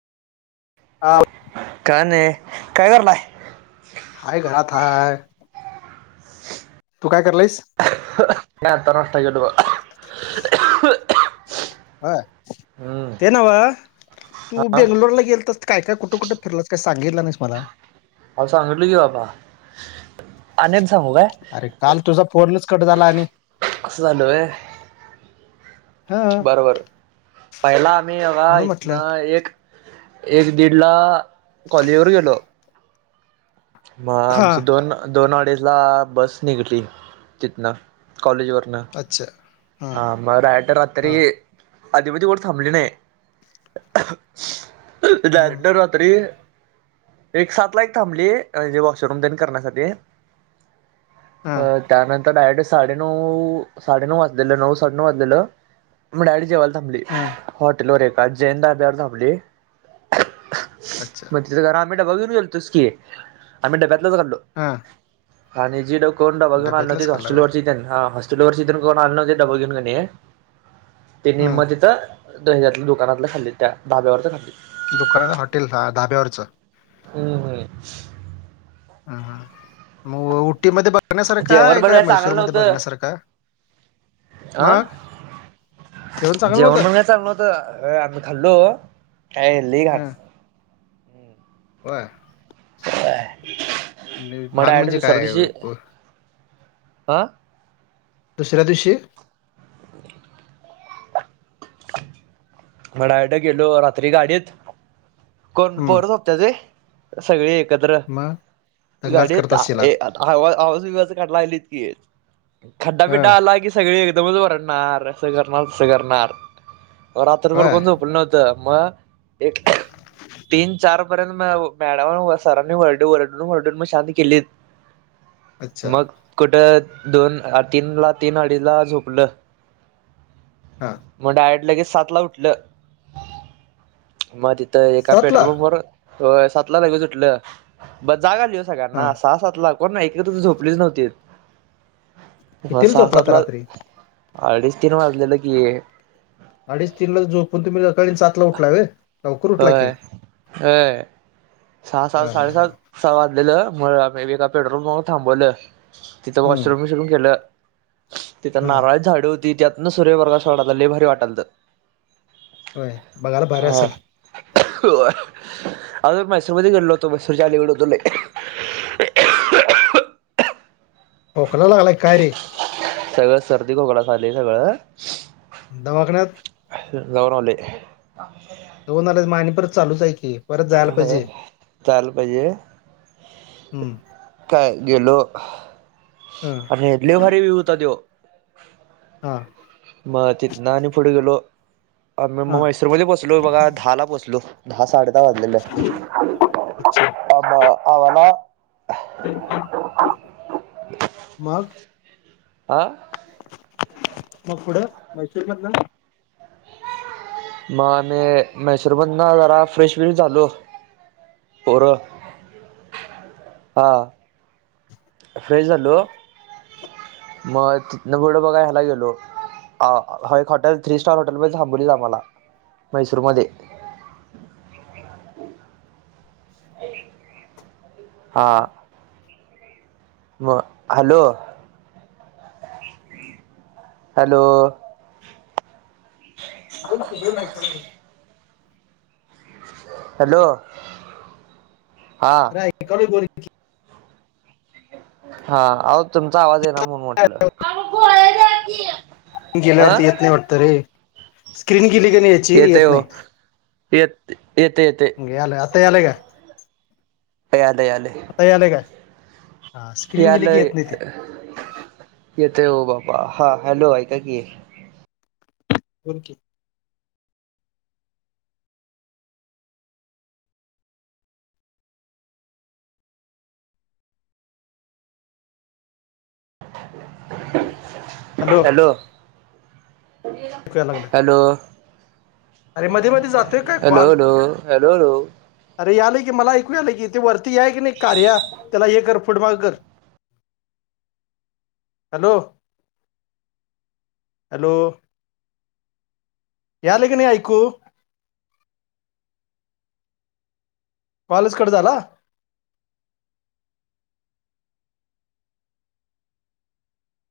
हा आ काय नाही काय करालाय? हाय घरात हाय तू काय करालायस? मी आता नाष्ट केलो बर हम्म ते नव्ह तू बेंगलो बेंगलोर गेलतास काय काय कुठं कुठं फिरलास काय सांगितला नाहीस मला आवो सांगितलो की बाबा अनेब सांगू काय? अरे काल तुझा फोनच कट झाला आणि असं झालं व्हय हा बरं बरं पहिला मी बघा म्हणून म्हटलं इथनं एक एक दीडला खोलीवर गेलो. मग हा आमचं दोन दोन अडिजला बस निघली तिथनं कॉलेजवरनं अच्छा. हा मग डायरेक्ट रात्री हा अधिमधि कुठं थांबली नाही. हम्म डायरेक्ट रात्री एक सात ला एक थांबली म्हणजे वॉशरूम तेन करण्यासाठी हा अ त्यानंतर डायरेक्ट साडेनऊ.. साडेनऊ वाजलेलं नऊ साडे नऊ वाजलेलं मग डायरेक्ट जेवायला थांबली हा हॉटेल वर एका जैन ढाब्यावर थांबली अच्छा तीथ जरा आम्ही डब घेऊन गोलतोच कि आणि मी डब्यातलच खालो हां आणि जी ड कोण डबा घेऊन आली नव्हतीत खाल्ला व्हय हॉस्टेलवरची तेंना हॉस्टेलवरची तेंन कोण आलं नव्हते डब घेऊन कने त्याने हम्म म तिथ हेज्यातल्या दुकानातलं खाल्लीत त्या ढाब्यावरच खाल्लीत दुकानाच हॉटेल हा धाब्यावरचं हम्म हम् हा मग उटीमध्ये बघण्यासारखा जेवण आहे पण का काय चांगलं मैसूरमध्ये बघण्यासारखा आहे? आ चांगलं जेवण होतं पण चांगल नव्हत आम्ही खाल्लो काय ले घान बर मग घाण डायरेक्ट म्हणजे दुसऱ्या काय दिवशी हं दुसऱ्या दिवशी म डायरेक्ट गेलो रात्री गाडीत कोण हम्म पोर झोपत्यात होय. सगळी एकत्र मग दंगाच करत गाडीत असशीला ए आवा आवाज बिवाज काढाय लागलीत की खड्डा हा बिडा आला की सगळी एकदमच वरडणार असं करणार तस करणार हा कोण झोपल नव्हत मग एक तीन चार पर्यंत मग मॅडम सरांनी वरडून वरडून वरडून म शांत केलीत अच्छा मग कुठं दोन तीन ला तीन अडीजला झोपलं हां म डायरेक्ट लगेच सातला उठलं मग तिथं एका सातला पेट्रोल पंपावर होय सात ला लगेच उटलं ब जाग आली हो हा सगळ्यांना सहा सात ला कोण नाही एकत्र तर झोपलीच नव्हतीत म कितीला सहा झोपला तर सातला रात्री अडीज तीन वाजलेलं की आडीच तीनला झोपून तुम्ही सकाळी सातला उठलाय व्हय व्हय व्हयं, सहा, सात हा हा साडे हा सात वाजलेलं म मी एका पेट्रोल पंपावर थांबवलं, तिथं हम्म वॉशरूम विशरूम केलं तिथ हा नारळाची झाड होती, त्यातन सूर्यप्रकाश पडलता लई भारी वाटालतं व्हय बघाला भारी असल? होय, आम्ही मैसूर मध्ये गेलो नव्हतो, मैसूरच्याअलीकड होतो लई खोखला लागलायं काय रे सगळं सर्दी खोकला झालाय सगळं दवाखान्यात? जाऊन आलोय जाऊन आलास आणि परत चालूच हाय की परत जायला होय पाहिजे चालू म्हणजे हम्म काय गेलो हम आणि लईभारी व्हियू होता त्यो हा मग तिथणं आणि पुढे गेलो, म हा मग मैसूरमध्ये पोचलो बघा दहाला पोचलो दहा साडे दहा वाजलेले, आब आम्हाला मग आं मग पुढं मैसूर मधन? म आम्ही मैसूर मधन जरा फ्रेश ब्रीश झालो. पोरं हां फ्रेश झालो. [unintelligible] म तिथनं पुढं बघा हेला गेलो अ, एक हॉटेल थ्री स्टार हॉटेल पण थांबवलेलं आम्हाला मैसूरमध्ये हां म हॅलो हॅलो बोला की [unintelligible] हॅलो, हा ऐकायला [unintelligible] हा, अहो तुमचा आवाज ईना म्हणून म्हटलं अ गेल्यावरती येत नाही वाटत रे, स्क्रीन गेली कणी येतय वो, येत, येतंय येतंय यायलाय, आता यायलाय काय? यायलंय, यायलंय आता यायलयं काय? हा स्क्रीन गेली की येत नाही ते येते वो बाबा, हा हॅलो ऐका की बोल की हॅलो कुठं याय लागलाय हॅलो, हॅलो मध्ये जातोय काय हॅलो कॉल हॅलो हॅलो अरे यायलय की मला ऐकू आलंय की ते वरती या की नाही कार्या, त्याला हे कर फूडमाग कर हॅलो. हॅलो. याले क नाही ऐकू? कॉलच कट झाला.